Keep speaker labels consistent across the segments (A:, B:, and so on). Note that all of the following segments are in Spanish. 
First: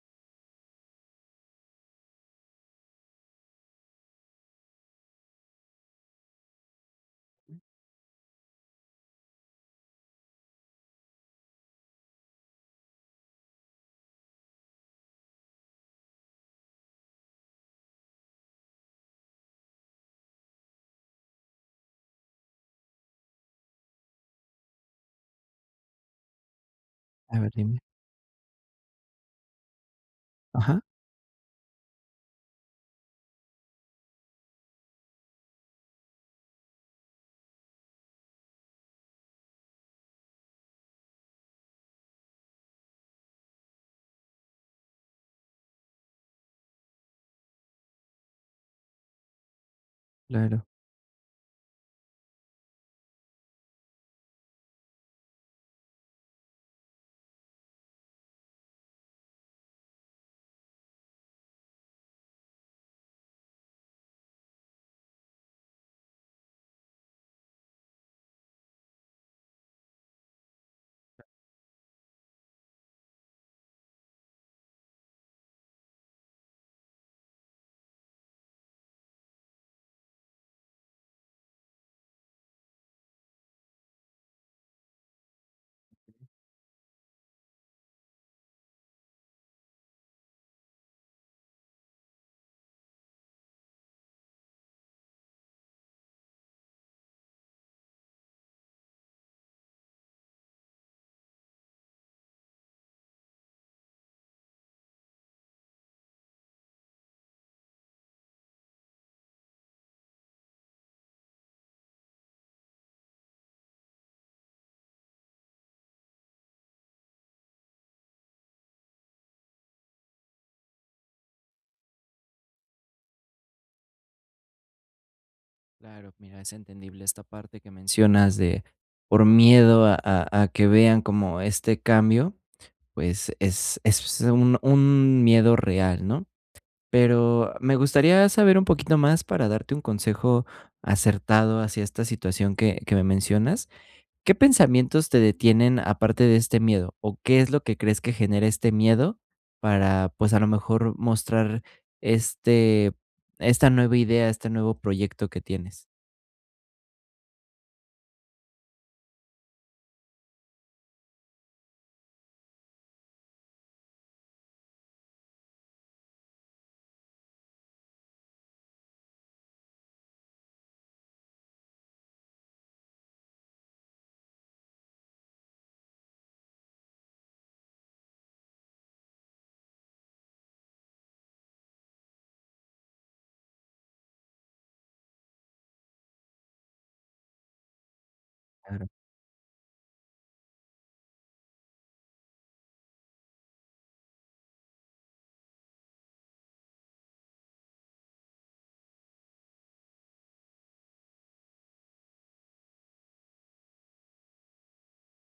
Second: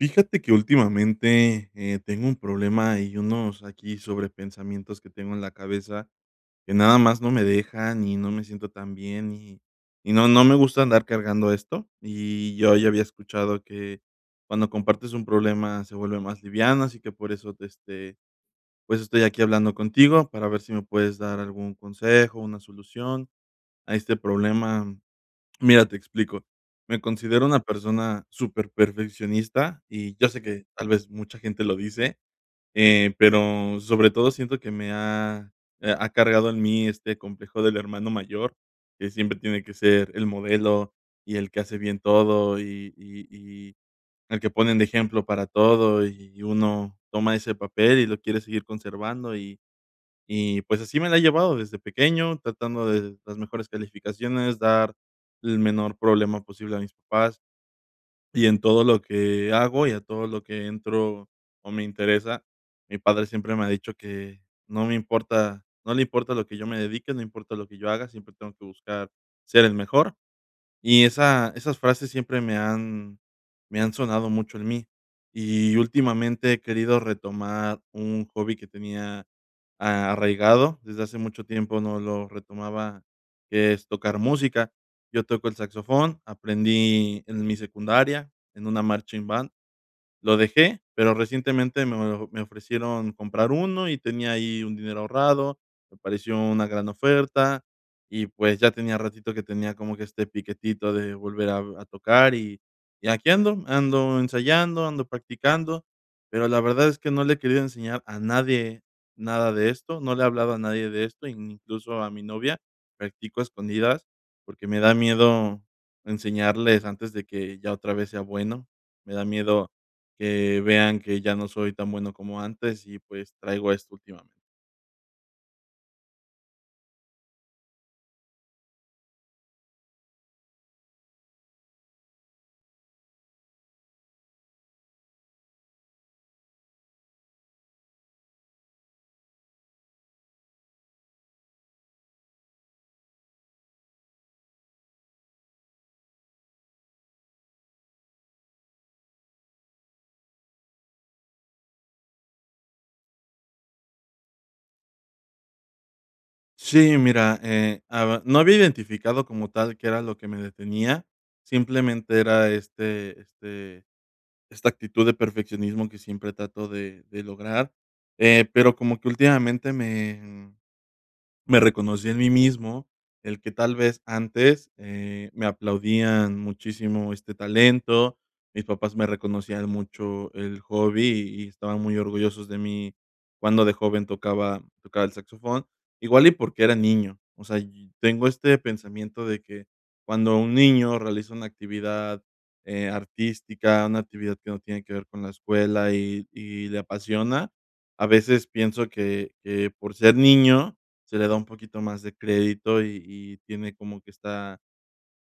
A: Fíjate que últimamente, eh, tengo un problema y unos aquí sobre pensamientos que tengo en la cabeza, que nada más no me dejan y no me siento tan bien y y no no me gusta andar cargando esto. Y yo ya había escuchado que cuando compartes un problema se vuelve más liviano. Así que por eso te, este, pues, estoy aquí hablando contigo para ver si me puedes dar algún consejo, una solución a este problema. Mira, te explico. Me
B: A
A: considero
B: ver,
A: una
B: dime.
A: persona superperfeccionista y yo sé que
B: Ajá.
A: tal vez, mucha gente lo dice, eh, pero sobre todo siento que me ha ha cargado en mí este complejo del hermano mayor, que siempre tiene que ser el modelo y el que hace bien todo y y y el que ponen de ejemplo para todo y uno toma ese papel y lo quiere seguir conservando y y
B: Claro.
A: pues, así me la he llevado desde pequeño, tratando de las mejores calificaciones, dar el menor problema posible a mis papás. Y en todo lo que hago y a todo lo que entro o me interesa. Mi padre siempre me ha dicho que no me importa, no le importa a lo que yo me dedique, no importa lo que yo haga, siempre tengo que buscar ser el mejor. Y esa esas frases siempre me han me han sonado mucho en mí. Y últimamente, he querido retomar un hobby que tenía a arraigado desde hace mucho tiempo no lo retomaba, que es tocar música. Yo toco el saxofón, aprendí en mi secundaria en una marching band. Lo dejé, pero recientemente me o me ofrecieron comprar uno y tenía ahí un dinero ahorrado, me pareció una gran oferta, y pues, ya tenía ratito que tenía como que este piquetito de volver a a tocar y y aquí ando, ando ensayando, ando practicando. Pero la verdad es que no le he querido enseñar a nadie nada de esto. No le he hablado a nadie de esto, ni incluso a mi novia. Practico a escondidas porque me da miedo enseñarles antes de que ya otra vez sea bueno. Me da miedo que vean que ya no soy tan bueno como antes y pues, traigo esto últimamente.
B: Claro, mira, es entendible esta parte que mencionas de, por miedo a a a que vean cómo este cambio, pues es es un un miedo real, ¿no?, pero me gustaría saber un poquito más para darte un consejo acertado hacia esta situación que que me mencionas, ¿qué pensamientos te detienen aparte de este miedo, o qué es lo que crees que genera este miedo para, pues, a lo mejor, mostrar este esta nueva idea, este nuevo proyecto que tienes?
A: Sí, mira, eh, aba no había identificado como tal que era lo que me detenía, simplemente era este este esta actitud de perfeccionismo que siempre trato de de lograr, eh, pero como que últimamente me, mm, me reconocí en mí mismo, el que tal vez antes, eh, me aplaudían muchísimo este talento, mis papás me reconocían mucho el hobby y estaban muy orgullosos de mí cuando de joven tocaba tocaba el saxofón igual y porque era niño, o sea, yi tengo este
B: Claro.
A: pensamiento de que cuando un niño realiza una actividad, eh, artística, una actividad que no tiene que ver con la escuela y y le apasiona, a veces pienso que que por ser niño se le da un poquito más de crédito y y tiene como que está,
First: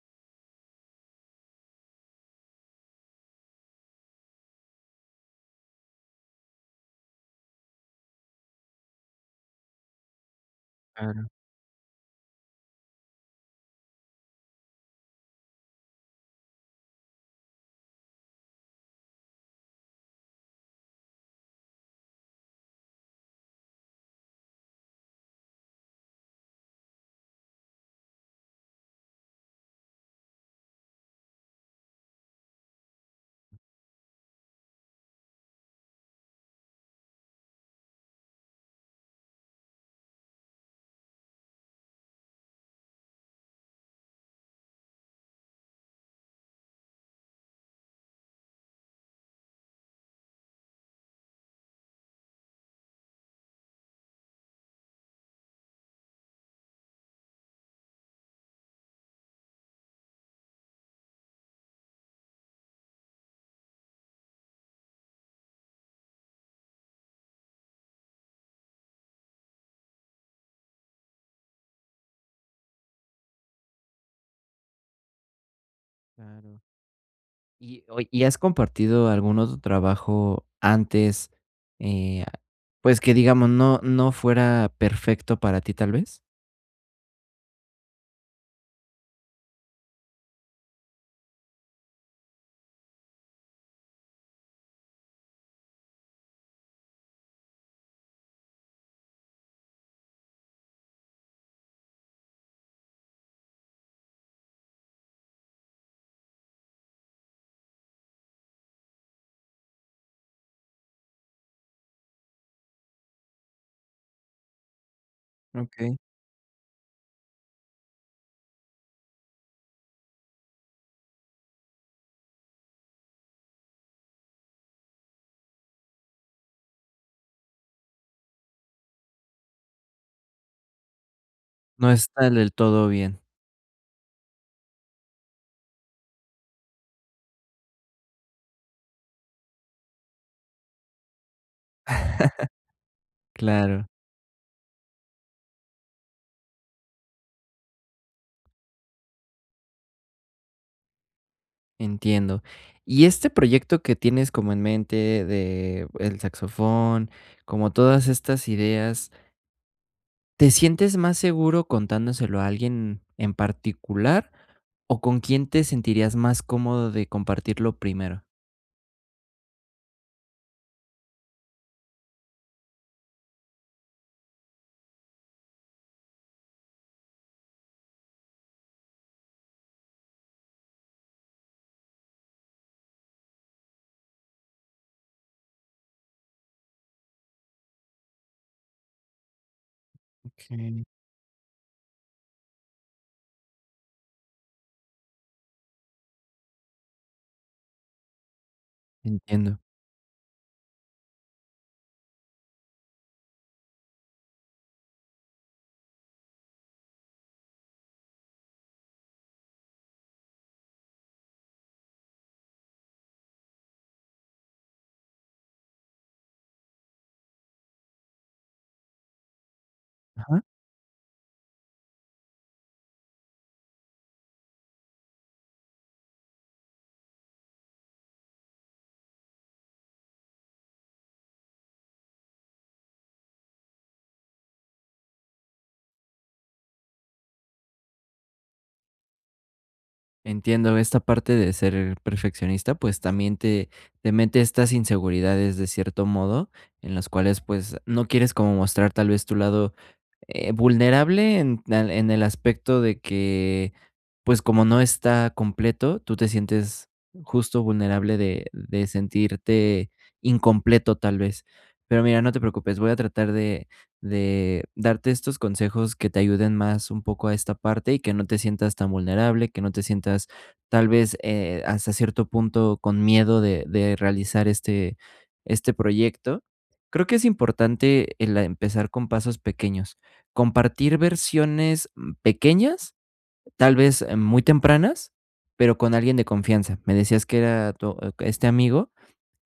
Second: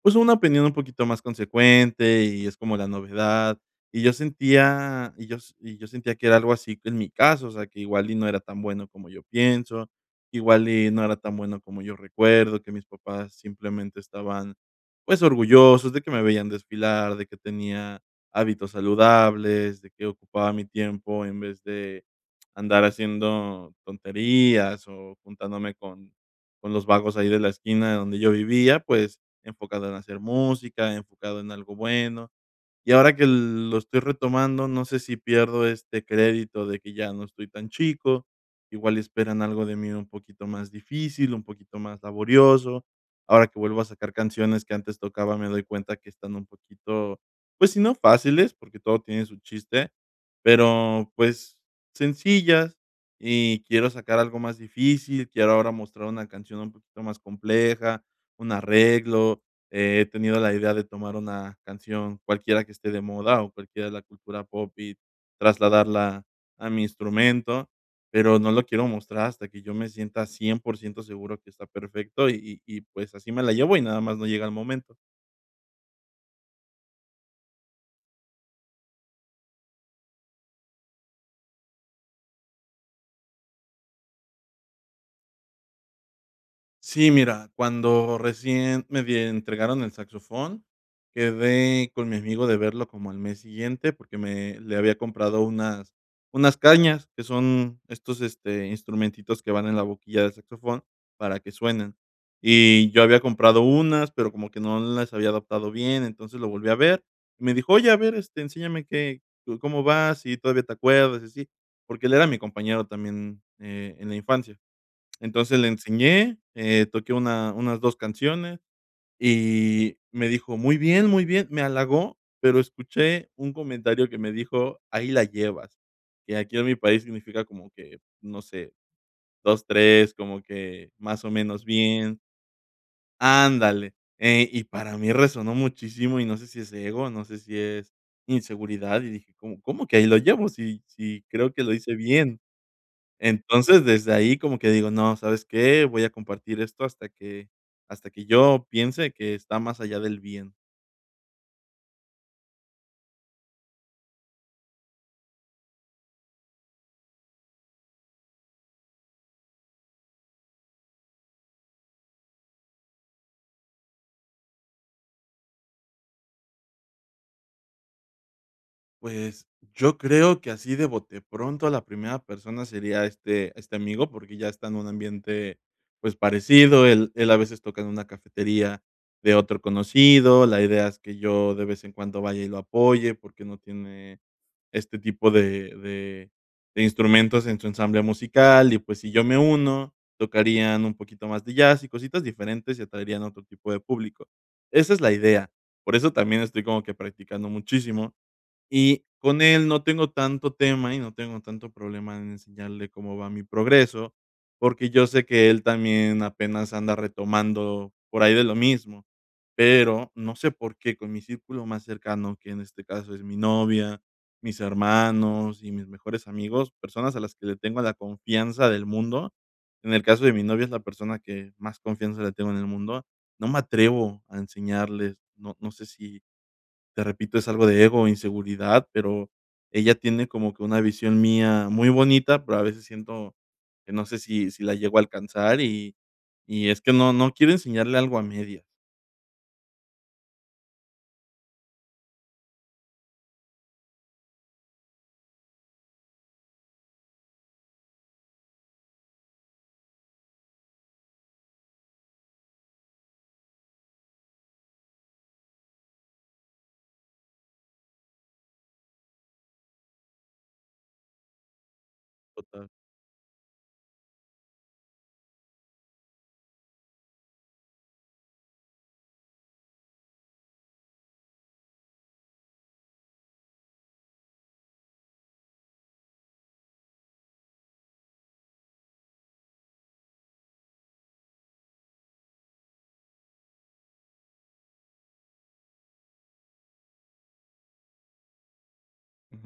A: pues, una opinión un poquito más consecuente y es como la novedad, y yo sentía, y yo s y yo sentía que era algo así en mi caso, o sea que igual y no era tan bueno como yo pienso, igual y no era
B: Claro.
A: tan bueno como yo recuerdo, que mis papás simplemente estaban, pues, orgullosos de que me veían desfilar, de que tenía hábitos saludables, de que ocupaba mi tiempo en vez de andar haciendo tonterías o juntándome con con los vagos ahí de la esquina donde yo vivía, pues, enfocado en hacer música, enfocado en algo bueno, y ahora que lo estoy retomando, no sé si pierdo este crédito de que ya no estoy tan chico, igual esperan algo de mí un poquito más difícil, un poquito más laborioso, ahora que vuelvo a sacar canciones que antes tocaba, me doy cuenta que están un poquito, pues, si no fáciles porque todo tiene su chiste, pero pues, sencillas y quiero sacar algo más difícil, quiero ahora mostrar una canción un poquito más compleja, un arreglo, he tenido la idea de tomar una canción cualquiera que esté de moda o cualquiera de la cultura pop y trasladarla a mi instrumento, pero no lo quiero mostrar hasta que yo me sienta 100% seguro que está perfecto y y, pues, así me la llevo y nada más no llega el momento.
B: Claro. Y, oye, ¿y has compartido algún otro trabajo antes, eh, pues, que digamos no no fuera perfecto para ti, tal vez?
A: Sí, mira, cuando recién me die entregaron el saxofón, quedé con mi amigo de verlo como al mes siguiente porque me le había comprado unas unas cañas que son estos, este, instrumentitos que van en la boquilla del saxofón para que suenen y yo había comprado unas, pero como que no las había adaptado bien. Entonces, lo volví a ver y me dijo: "Oye, a ver, este, enséñame que co cómo vas, si todavía te acuerdas y así", porque él era mi compañero también, eh, en la infancia. Entonces, le
B: Okey.
A: enseñé, eh, toqué una unas 2 canciones y me dijo: "Muy bien, muy bien", me halagó, pero escuché un comentario que me dijo: "Ahí la llevas", que aquí en mi país significa como que, no sé, 2 3 como que más o menos
B: No
A: bien.
B: está del todo bien.
A: Ándale, eh, y para mí resonó muchísimo y no sé si es ego, no sé si es inseguridad y dije: "¿Cómo cómo que ahí la llevo? Sí, sí creo que lo hice bien".
B: Claro.
A: Entonces desde ahí como que digo: "No, ¿sabes qué?, voy a compartir esto hasta que hasta que yo piense que está más allá del bien".
B: Entiendo. Y este proyecto que tienes como en mente de el saxofón, como todas estas ideas ¿Te sientes más seguro contándoselo a alguien en particular o con quién te sentirías más cómodo de compartirlo primero?
A: Pues, yo creo que así de bote, de pronto a la primera persona sería este este amigo porque ya está en un ambiente, pues, parecido, él él a veces toca en una cafetería de otro conocido, la idea es que yo de vez en cuando vaya y lo apoye porque no tiene este tipo de de de instrumentos en su ensamble musical y, pues, si yo me uno, tocarían
B: Okey.
A: un poquito más de jazz y cositas diferentes y atraerían otro tipo de público. Esa es la idea. Por eso también estoy como que practicando muchísimo y con
B: Entiendo.
A: él no tengo tanto tema y no tengo tanto problema en enseñarle cómo va mi progreso, porque yo sé que él también apenas anda retomando por ahí de lo mismo, pero no sé por qué con mi círculo más cercano, que en este caso es mi novia, mis hermanos y mis mejores amigos, personas a las que le tengo la confianza del mundo. En el caso de
B: Ajá.
A: mi novia, es la persona que más confianza le tengo en el mundo, no me atrevo a enseñarles, no no sé si te repito, es algo de ego o inseguridad, pero ella tiene como que una visión mía muy bonita, pero a veces siento que no sé si si la llego a alcanzar y y es que no, no quiero enseñarle algo a medias.
B: Entiendo esta parte de ser perfeccionista, pues también te te mete estas inseguridades de cierto modo, en las cuales, pues, no quieres como mostrar tal vez tu lado, eh, vulnerable en al en el aspecto de que, pues, como no está completo, tú te sientes justo vulnerable de de sentirte incompleto, tal vez. Pero mira, no te
A: Total.
B: preocupes, voy a tratar de de darte estos consejos que te ayuden más un poco a esta parte y que no te sientas tan vulnerable, que no te sientas, tal vez, eh, hasta cierto punto con miedo de de realizar este este proyecto. Creo que es importante, eh, la empezar con pasos pequeños, compartir versiones, mm, pequeñas, tal vez muy tempranas, pero con alguien de confianza. Me decías que era tu e este amigo,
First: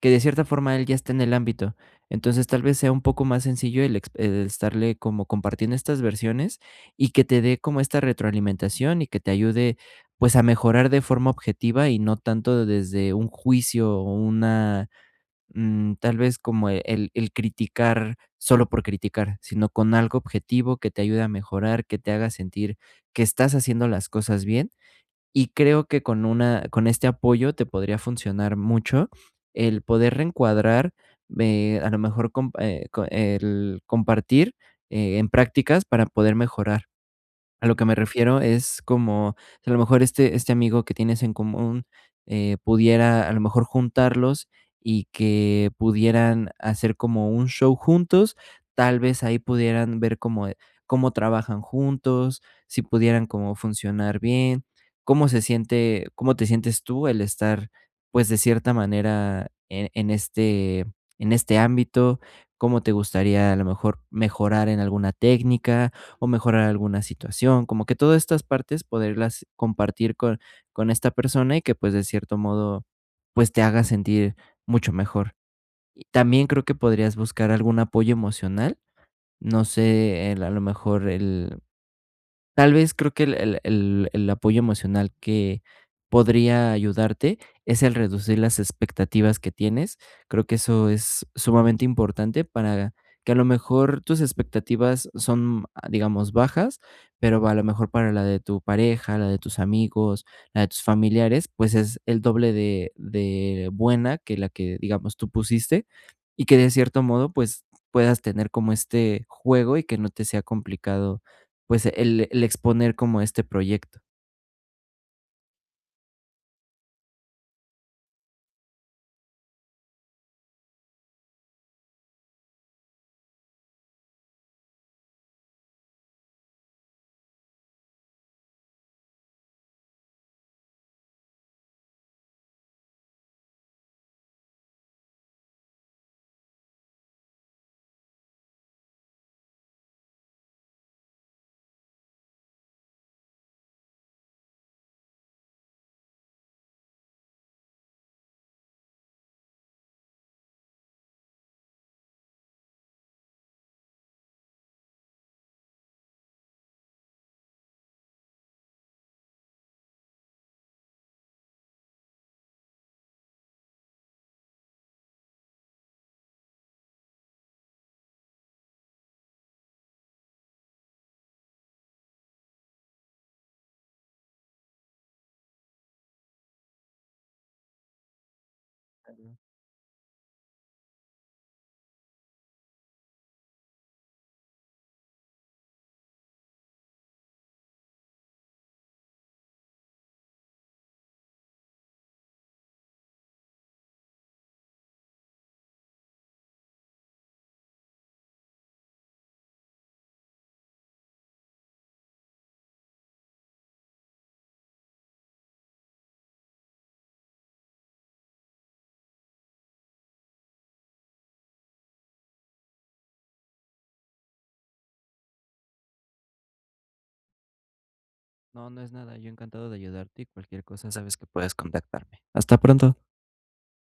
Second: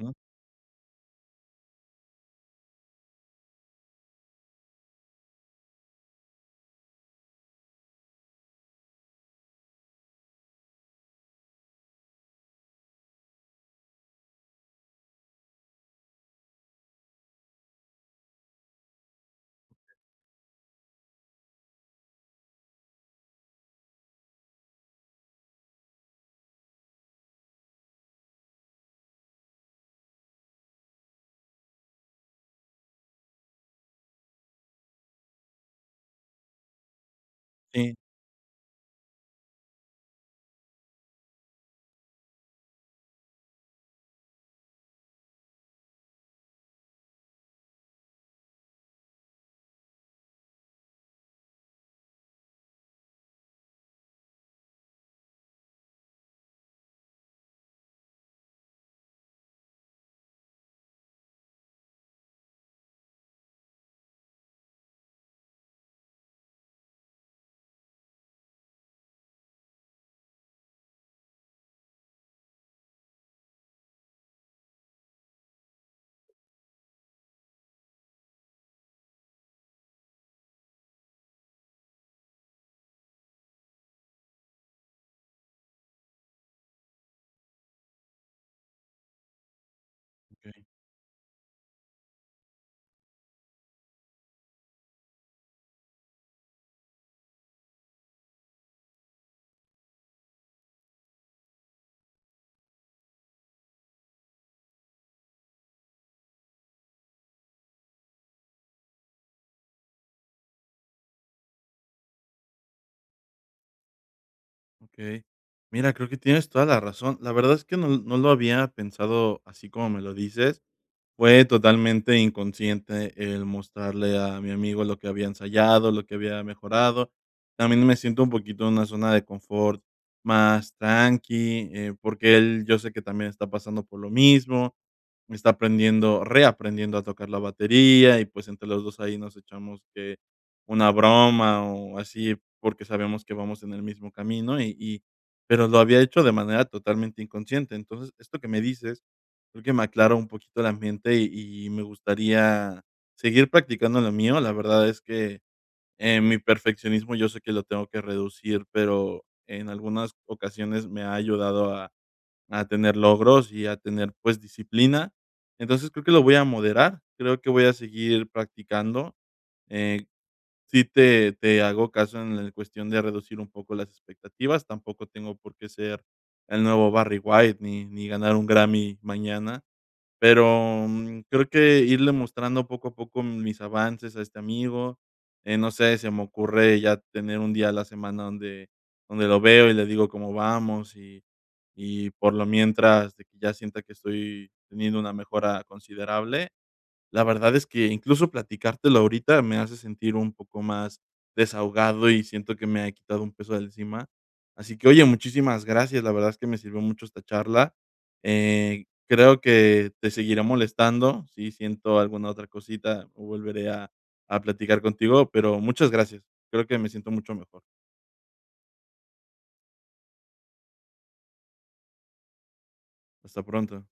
B: que de cierta forma él ya está en el ámbito. Entonces, tal vez sea un poco más sencillo el ex e estarle como compartiendo estas versiones y que te dé como esta retroalimentación y que te ayude, pues, a mejorar de forma objetiva y no tanto desde un juicio o una, mm, tal vez, como e el el criticar solo por criticar, sino con algo objetivo que te ayude a mejorar, que te haga sentir que estás haciendo las cosas bien, y creo que con una con este apoyo te podría funcionar mucho el poder reencuadrar, ve a lo mejor comp eh, co el compartir e en prácticas para poder mejorar. A lo que me
A: Sí.
B: refiero es como si a lo mejor este este amigo que tienes en común, eh, pudiera a lo mejor juntarlos y que pudieran hacer como un show juntos, tal vez ahí pudieran ver cómo, eh, cómo trabajan juntos, si pudieran como funcionar bien, cómo se siente, cómo te sientes tú el estar, pues de cierta manera, e en este en este ámbito, cómo te gustaría a lo mejor mejorar en alguna técnica o mejorar alguna situación, como que todas estas partes, poderlas compartir con con esta persona, y que, pues de cierto modo, pues te haga sentir mucho mejor. Y también creo que podrías buscar algún apoyo emocional, no sé, el a lo mejor el, tal vez creo que el el el el apoyo emocional que podría ayudarte es el reducir las expectativas que tienes. Creo que
A: Okey.
B: eso es sumamente importante, para que a lo mejor tus expectativas son, ah, digamos, bajas, pero a lo mejor para la de tu pareja, la de tus amigos, la de tus familiares, pues es el doble de de buena que la que, digamos, tú pusiste, y que de cierto modo, pues puedas tener como este juego y que no te sea complicado, pues el el exponer como este proyecto.
A: Okey. Mira, creo que tienes toda la razón, la verdad es que no l no lo había pensado así como me lo dices. Fue totalmente inconsciente el mostrarle a mi amigo lo que había ensayado, lo que había mejorado. También me siento un poquito en una zona de confort más tranqui, eh, porque él, yo sé que también está pasando por lo mismo. Está aprendiendo reaprendiendo a tocar la batería y, pues, entre los dos ahí nos echamos que una broma o así porque sabemos que vamos en el mismo camino y y pero lo había hecho de manera totalmente inconsciente. Entonces esto que me dices creo que me aclara un poquito el ambiente y y me gustaría seguir practicando lo mío. La verdad es que, eh, mi perfeccionismo, yo sé que lo tengo que reducir, pero en algunas ocasiones me ha ayudado a a tener logros y a tener, pues, disciplina. Entonces creo que lo voy a moderar. Creo que voy a seguir practicando, eh, sí te te hago caso en la cuestión de reducir un poco las expectativas, tampoco tengo por qué ser el nuevo Barry White ni ni ganar un Grammy mañana, pero, mm, creo que irle mostrando poco a poco mis avances a este amigo, eh, no sé, se me ocurre ya tener un día a la semana donde donde lo veo y le digo cómo vamos y, y por lo mientras, de que ya sienta que estoy teniendo una mejora considerable. La verdad es que incluso platicártelo ahorita me hace sentir un poco más desahogado y siento que me ha quitado un peso de encima. Así que oye, muchísimas gracias. La verdad es que me sirvió mucho esta charla, eh, creo que te seguiré molestando. Sí, siento alguna otra cosita. Volveré a a platicar contigo, pero muchas gracias. Creo que me siento mucho mejor.
B: No, no es nada, yo encantado de ayudarte y cualquier cosa, sabes que puedes contactarme. Hasta pronto.
A: Hasta pronto.